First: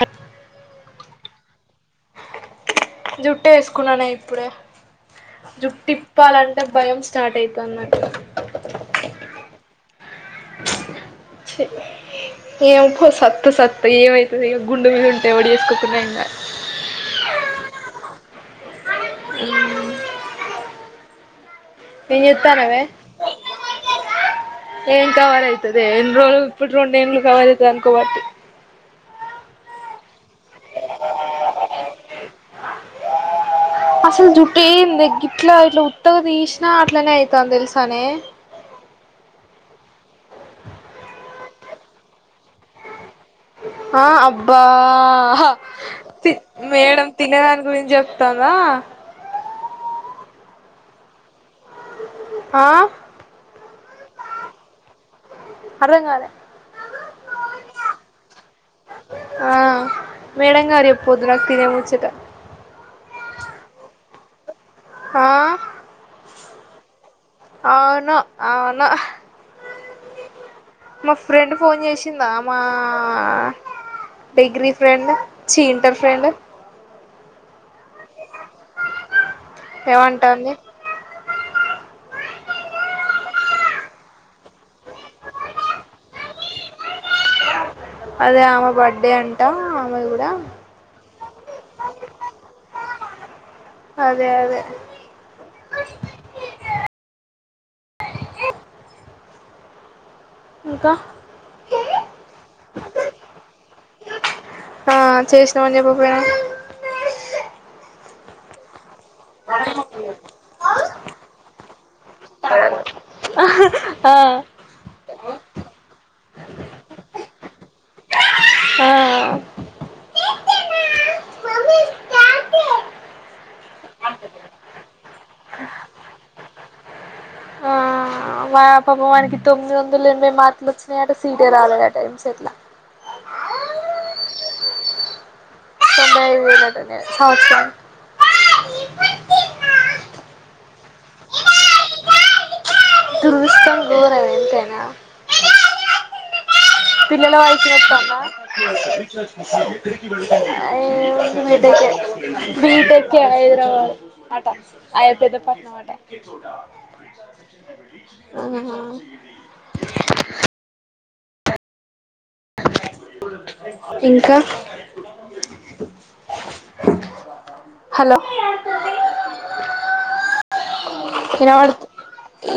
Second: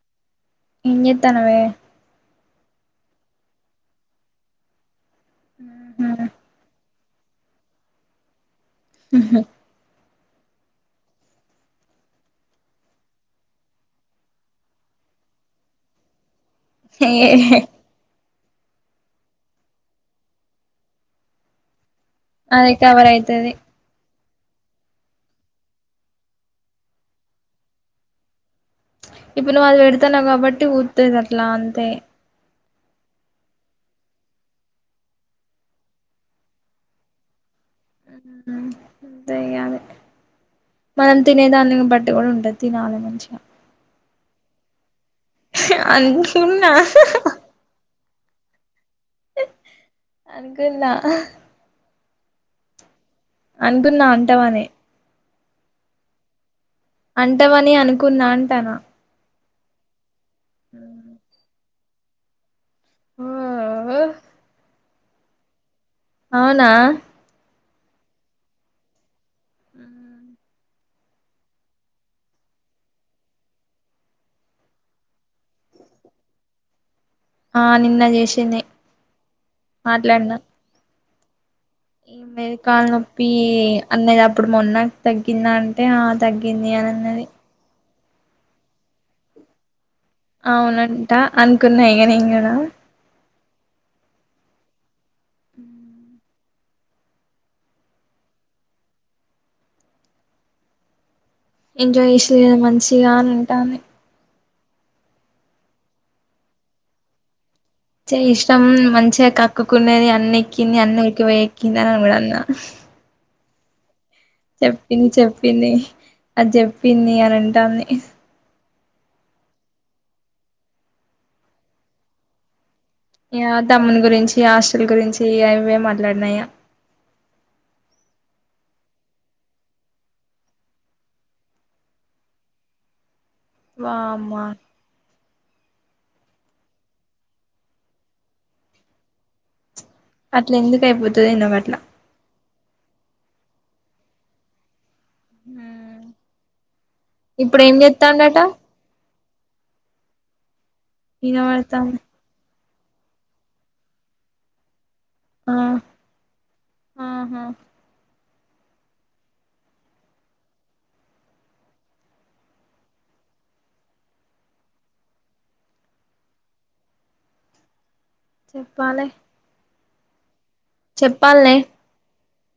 అ ఎం జేత్తన్నవే జుట్టు యేసుకున్ననే ఇప్పుడే జుట్టి ఇప్పాలంటే భయం స్టార్ట్ అయితుంది నాకు ఉమ్ హు చి ఏం పో సత్తే సత్త ఏమయితది ఇగ గుండు మీద ఉంటే ఎవడు జేసుకోకున్న ఏం గాదు ఏ హే ఉమ్ ఏం అదే జేత్తన్నవే కవర్ అయితది ఏం కవర్ అయితదే ఇన్ రోజులు ఇప్పుడు రెండు యేండ్లు కవర్ అయితది అనుకోబట్టి ఇప్పుడు నువ్వు అది బెడుతున్నావు గాబట్టి ఊడ్తది అట్లా అంతే అసలు జుట్టు ఏందే గిట్లా ఇట్లా ఉత్తగా దీషినా అట్లనే అయితాంది దెలుసానే ఉమ్ అంతే ఇగ అది మనం తినేదాన్ని బట్టి గూడా ఉంటది తినాలే మంచిగా ఆ అబ్బా హ అనుకున్నా మేడం తినేదాని గురించి జెప్ తందా అనుకున్నా ఆ అనుకున్నా అంటవని అర్థంగాలే అంటవని అనుకున్నా అంటన ఆ మేడంగారు జెప్పొద్దు నాకు తినే ముచ్చట ఆ ఆ ఆ అవునా అవును అవును ఉమ్ మా ఫ్రెండ్ ఫోన్ జేసిందా మా డిగ్రీ ఫ్రెండ్ చీ ఇంటర్ ఫ్రెండ్ ఆ నిన్న జేసింది ఏమంటాంది మెదికాల్ నొప్పి అన్నది అప్పుడు మొన్న తగ్గిందా అంటే ఆ తగ్గింది అని అన్నది అదే ఆమె బర్త్డే అంటా ఆమె గూడా అవునంట అనుకున్నా ఇగా నేను గూడా అదే అదే ఉమ్ ఇంకా ఎంజాయ్ జేసిర్రు గదా మంచిగా అని అంటాంది ఆ చేసినామని చెప్పకపోయినవ్ చేసినమ్ మంచిగా కక్కుకునేది అన్ని ఎక్కింది అన్ని ఉరికిపోయి ఎక్కింది అని గూడా అన్నా ఆ చెప్పింది. చెప్పింది. అది, చెప్పింది, అనిఅంటాంది. ఆ, యా, తమ్మునిగురించి, హాస్టల్, గురించి అవేమాట్లాడినా, ఇగ ఆ మా పాపం వానికి తొమ్మిది వందలు ఎనభై మార్కులు వచ్చినాయి, అట సీటే రాలేదు. అట ఎంసెట్ లా వామ్మ, తొంబై ఐదు వెయ్యిలేటనే, సంవత్సరానికి, అట్ల, ఎందుకు, అయిపోతదో, ఏందో అట్ల స్తాం [unintelligible] గోరం, ఎంతేనా, హ్మ్మ్ పిల్లల, వాయిస్, వినోత్తందా, అ [inaudible] బీటెక్, ఇనబడతాంది చేసిన బీటెక్, హైదరాబాద్, ఆట, అయ్యో, ఆ పెద్దపట్నం, అట, ఆహా ఆ ఇంకా, హలో, చెప్పాలి, చెప్పాలనే ఇనవాడు,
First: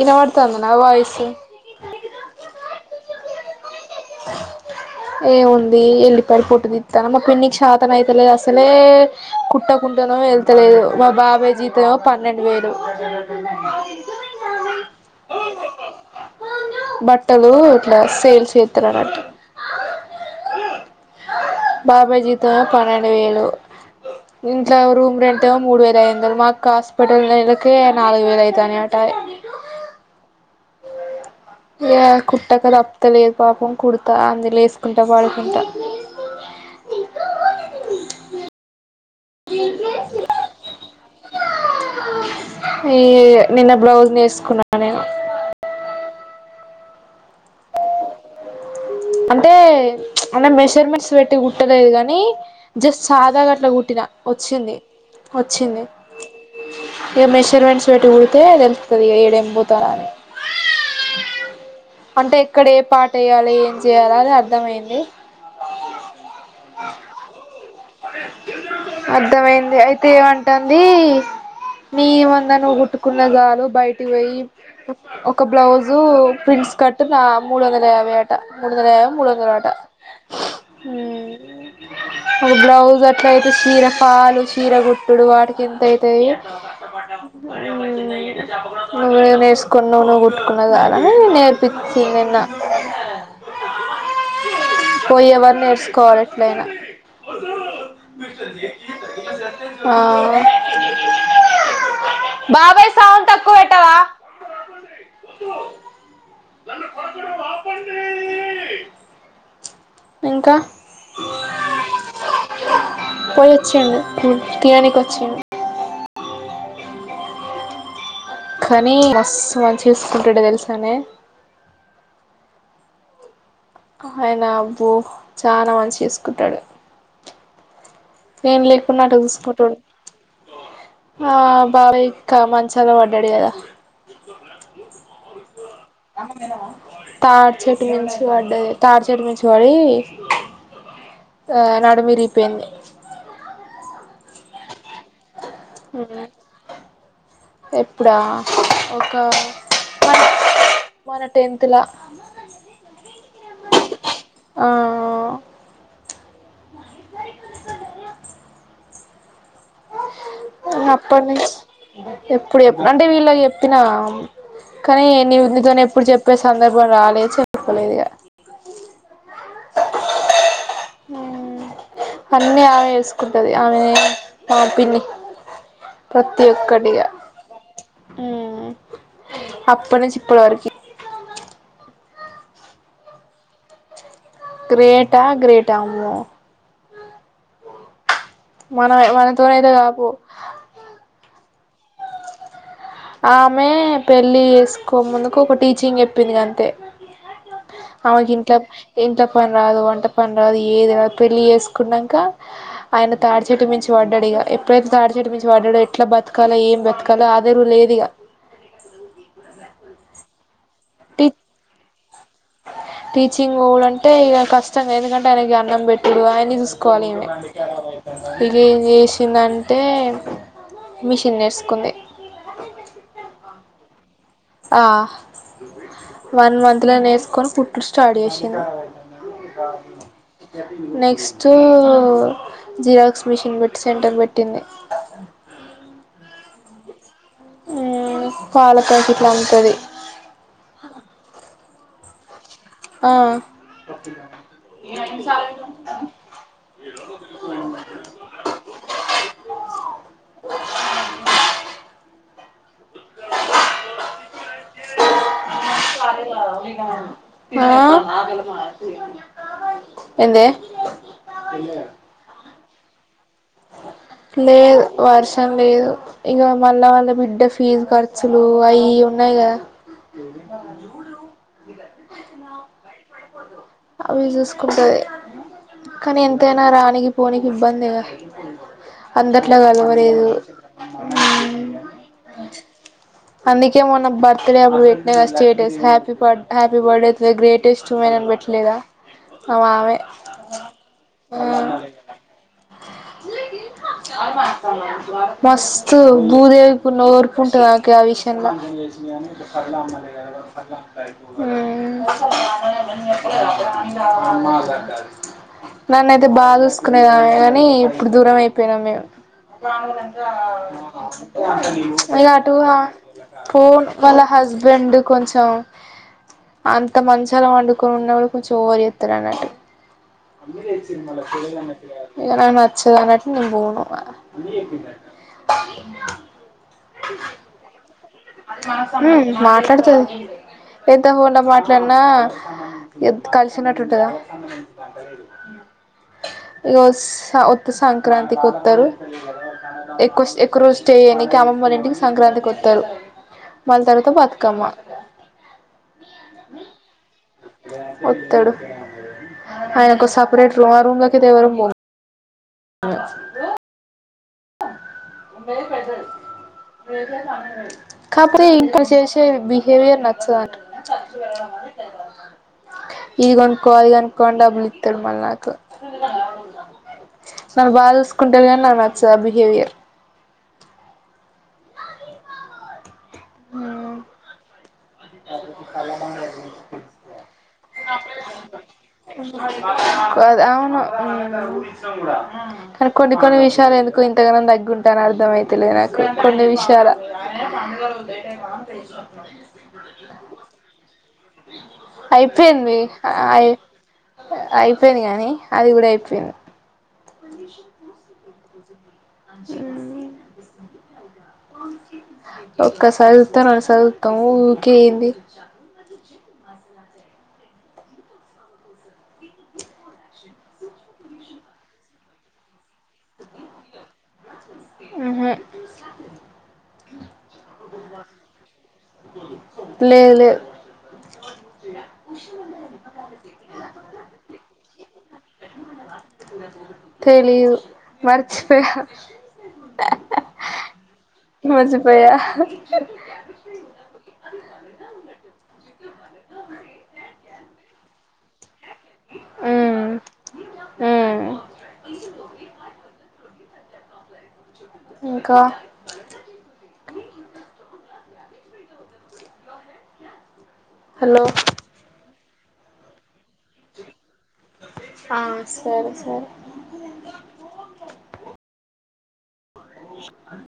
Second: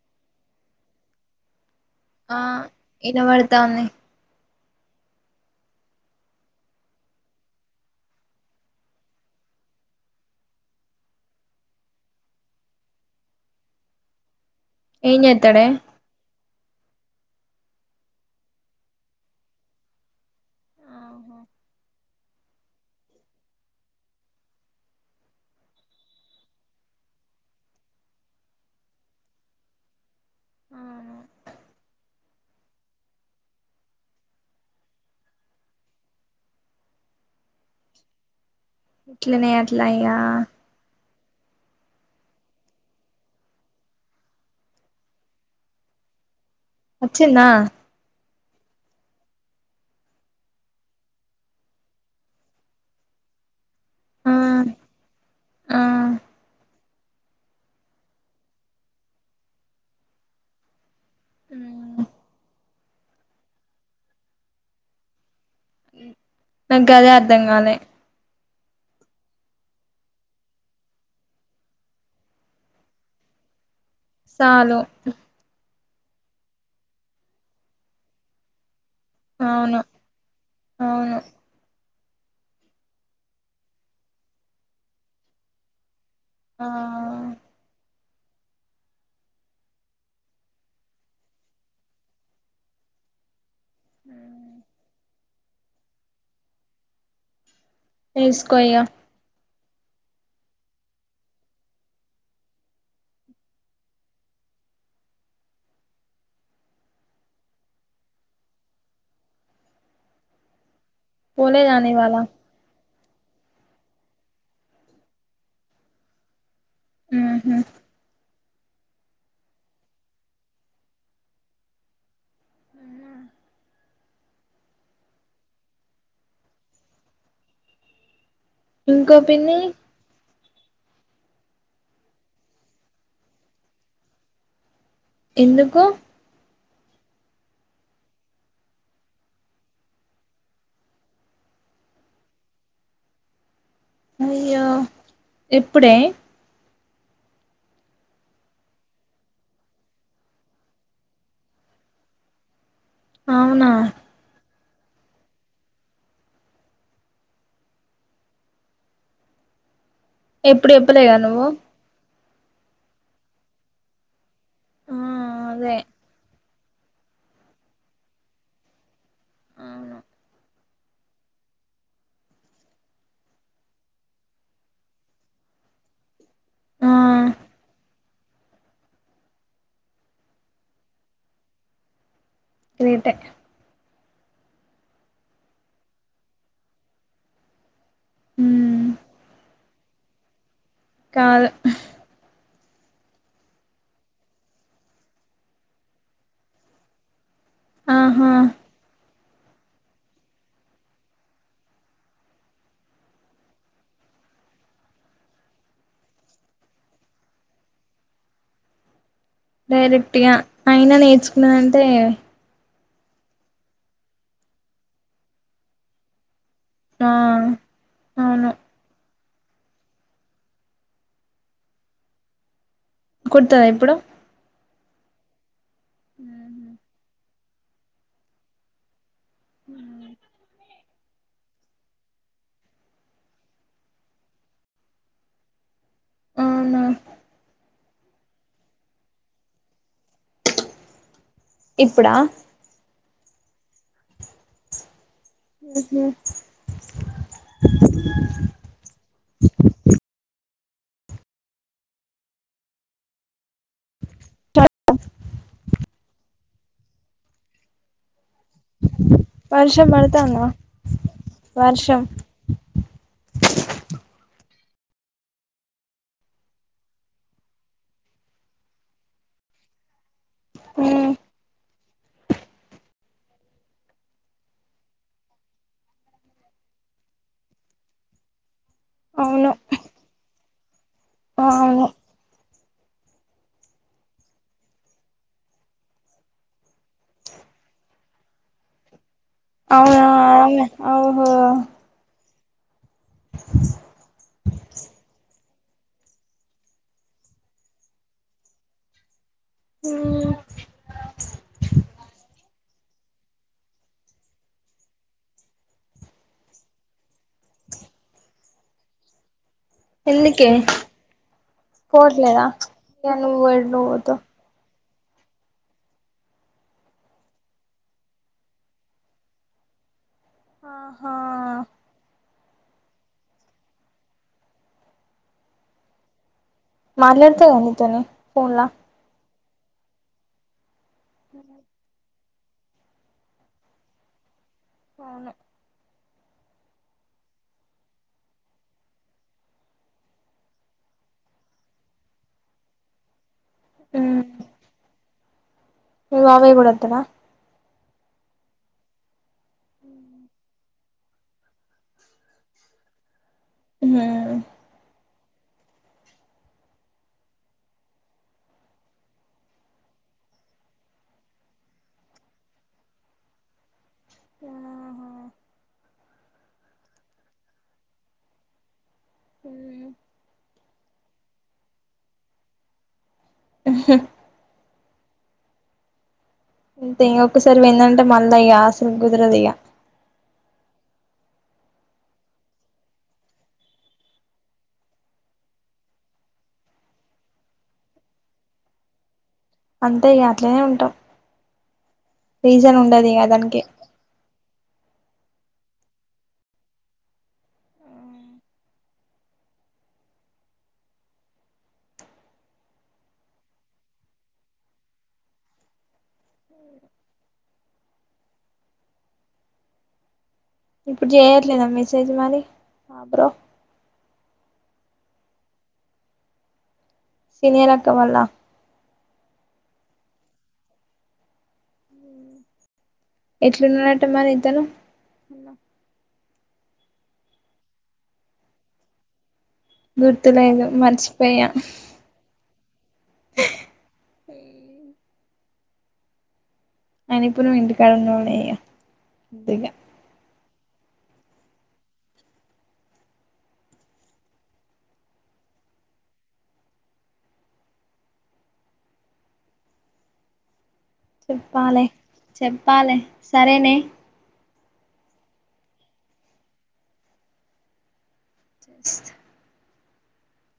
ఇనవాడుతంద, నా, వయిసు ఆ, ఇనవడుతంది ఏముంది. ఎళ్లిపాయ, పొట్టుతిస్తున్న, మా, పిన్నికి చాతన, అవుతలేదు. అసలే, కుట్టకుంటనెమో, వెళ్తలేదు, మా, బాబాయ్, జీతంమేమో, పన్నెండు వేలు ఏ చేస్తాడే బట్టలు, ఇట్లా, సేల్స్, చేస్తారన్నట్టు. ఆఓహో బాబాయ్ జితమ్మేమో, పన్నెండు వేలు ఇంట్లో, రూమురెంట్ ఏమో మూడు వేల అయిందవందలు, మాకు, హాస్పిటల్, నెలకి నాలుగు వేల, అయితునేమాట అవును, ఇగా, కుట్టక, తప్పతలేదు, పాపం. కుడతా అందు లేసుకుంటా, పడుకుంటా, ఇట్ల, నే, అట్ల, ఈయ ఈ, నిన్న, బ్లౌజ్, నేసుకున్నా, నేను, వచ్చిందా అంటే, అన్న, మెజర్మెంట్స్, పెట్టి, కుట్టలేదు. కాని, జస్ట్ సాదా, గట్లా, కుట్ట టి ఆ వచ్చింది. ఆ వచ్చింది. ఇక, మెషర్మెంట్స్, పెట్టి, కుడితే తెలుస్తుంది. ఇక ఏడ ఎం పోతాద అని, అంటే, ఎక్కడ, ఏ, పార్ట్, ఏయాలి అని ఏయాల, అని, అర్థమైంది. నాకు, గదే, అర్థం కాలే, అర్ధమయింది. అయితే, ఏమంటుంది. నీ, మందం, నువ్వు, కుట్టుకున్న, చాలు, బయటకి సాలు ఒక, బ్లౌజు, ప్రిన్సేకట్, నా మూడువందల యాభై ఆట, మూడొందలయాబై, ముందుండాలుట అవును అవును ఒకబ్లౌజ్, అట్ల, అయితే, చీరపలు, చీరగుట్టుడు, వాటికి, ఎంత, అయితయి, ఆ నువ్వు, నేర్చుకును్వు నిదినువ్వు కుట్టుకున్న చాలాని నేర్పిించిది, నిన్న, హ పోయి, ఎవరు నేర్చుకోవాలి, ఎట్లయినా, వేసుకో ఇగ ఆ బాబాయ్ సౌండ్ తక్కువ పెట్టవా అ ఇంకా పోలేదనే ఇవాళ పోయి వచ్చింది తియనికి వచ్చింది ఉహు కానీ మస్తు మంచి చూసుకుంటాడు తెలుసానే ఊ ఆయన అబ్బో చాలా మంచి చూసుకుంటాడు నేను ఇంకో లేకుంన్నటు పిన్ని చూసుకుంటడు ఆ బాబాయ్ ఇక్క మంచాల పడ్డాడు కదా ఎందుకు తాడు చెట్టు మించు వడ్డది తాడు చెట్టుమించు వడి ఆ నడుము విరిగిపోయింది అయ్యో ఇప్పుడే ఎప్పుడ ఒక మా మన టెన్త్ లా అవునా ఆ ఎప్పుడు చెప్పలేదా అప్పటి నువ్వు నుంచి ఎప్పుడు అంటే వీళ్ళకు చెప్పినా ఆ కానీ ని అదే నీతోని ఎప్పుడు చెప్పే సందర్భం రాలేదు చెప్పులేదిగా అవ్ను అన్నీ ఆమె చూస్కుంటుంది ఆమె ఆ పిన్ని ప్రతి ఆ ఒక్కడిగా ఉహ్ అప్పుడ్నుంచి ఇప్పుడ వరకి గ్రేట్ ఏ గ్రేటా గ్రేటా అమ్మో మన మనతోనైతే కాపో కాదు ఉ ఆమె పెళ్ళి ఏస్కో ముందుకు ఒక టీచింగ్ చెప్పిందంతే ఆమే ఆహా ఇంట్ల ఇంట్ల పని రాదు వంట పని రాదు ఏది రాదు పెళ్ళి ఏస్కున్నాక ఆయన తాడ్చెట్టు మించి వాడ్డాడిగ ఎప్పుడైతే తాడ్చెటు మించి వాడ్డాడో ఎట్లా బత్కలో ఏం బత్కాలో ఆదర లేదు ఇగ డైరెక్ట్గా అయినా నేర్చుకున్నదంటే టీచింగోడు అంటే ఇగ కష్టంగా ఎందుకంటే ఆయనకి అన్నం పెట్టుడు ఆయన్ని చూస్ ఆ కోవలిమే అవును ఇగ ఏం జేస్ అంటే మిషన్ నేర్సుకుంది కుడ్తావ ఇప్పుడు ఆ వన్ మంత్ల నేస్కొని కుట్టుడు స్టార్ట్ చేసింది గాజుము నెక్స్టు జీరాక్స్ మిషన్ వేట్టి సెంటర్ పెట్టింది అవున ఉహ్ పాల పాకిట్లమ్ముతది ఇప్పుడా ఆ ఉహు [unintelligible] ఆ వర్షం పడుతాందా ఏందే వర్షం లేదు వర్షం లేదు ఇవా మళ్ళా ఆళ్ళ బిడ్డ ఫీజు ఖర్చులు అయి ఇయి ఉన్నాయి కదా ఊ అవి చూస్కుంటది కానీ ఎంతైనా రానీకి పోనికి ఇబ్బందేగా అందట్లో కలవలేదు ఆ అవును అందుకే మొన్న బర్త్డే అప్పుడు పెట్నాగా status happy happy birthday [inaudible] greatest women అని పెట్ ట్లేదా మా మామే అవునా అవును ఓహో ఆ మస్తు భూదేవికున్న ఓర్పుంటదా కా విషయం లా మ్మ్ ఆ నన్నైతే బా చూస్కునేదామె గానీ ఇప్పుడు దూరమైపోయినాం మే ఎందుకే ఇగ అ పోవట్లేదా టు ఆ ఇగ నువ్వు ఎటు ఫోన్ వాళ్ళ పోతావ్ హస్బెండు కొంచెం అంత మంచాల వండుకొని ఉన్నోడు కొంచెం ఓవర్ జేత్తారన్నట్టు [inaudible] ఆహా ఇగ నాకు నచ్చేవరకు నేను పోను మాట్లాడతాదా నీతోని ఫోన్లా ఊ మాట్లాడతాది ఎంత ఫోన్లో మాట్లాడినా నా ఎత్ కలిసినట్టుంటదా అవును ఇగ ఒస్ ఆ ఒత్తే సంక్రాంతి కొత్తరు ఎక్కుస్ ఎక్కువ రోజు స్టే చేయడానికి అమ్మమ్మోళ్ల ఇంటికి సంక్రాంతికి వొత్తరు మళ్ళ తరువాత మ్మ్ బతుకమ్మ మీ మామయ్య కూడా వత్తడా ఒత్తడు ఆయనకు ఓ సపరేట్ రూమ్ ఆ రూమ్ లోకి అయితే ఎవరము పోము అ ఉ ఆమ్ [inaudible] కాపోతే ఇంక చేసే బిహేవియర్ నచ్చదు [unintelligible] ఇది కొనుక్కో అది కొను కొ అని డబ్బులు ఇత్తడు ఆహా మల్ల నాకే నన్ను బాగా చూసుకుంటరు కానీ నాకు చా బిహేవియర్ మ్మ్ ఇంతే ఇంగ ఒక్కసారి పోయిందంటే మళ్ళ ఇగ అసలికి కుదరదిగ ఓ అది అవును కానీ కొన్ని కొన్ని విషయాల్ల ఎందుకో ఇంతగానం తగ్గి ఉంటాన్న అర్థమయితలేదు నాకు కొన్ని విషయాల ఆమే పండగల ఉండే ంటే మా [inaudible] అంతే ఇగ అట్లనే ఉంటం. అయిపోయింది ఇగ అయి దానికి అయిపోయింది గానీ అది కూడా అయిపోయింది. [inaudible] [inaudible] ఒక్కసారి చూత్తం రెండు సార్లు చూత్తాం ఊకే ఏంది. అస్సలు [inaudible] ఇప్పుడు చెయట్లేదా మెసేజ్ మరి ఆ బ్రో ఉహ్ సినీయర్ అక్కవాళ్ళా. లేదు లేదు. ఫ్రెష్గుంటయి నిమ్మకాయలకి ఎట్లున్నడట మరి ఇతను. తెలీదు, మరిచిపోయా. గుర్తులేదు, మర్చిపోయా. పోయా ఏ అయినా ఇప్పుడు నువ్వు ఇంటికాడ ఉండుడేగా అద్దు ఇగ. హ్ ఇంకా హలో చెప్పాలే, చెప్పాలే, సరేనే. ఆ సరే సరే.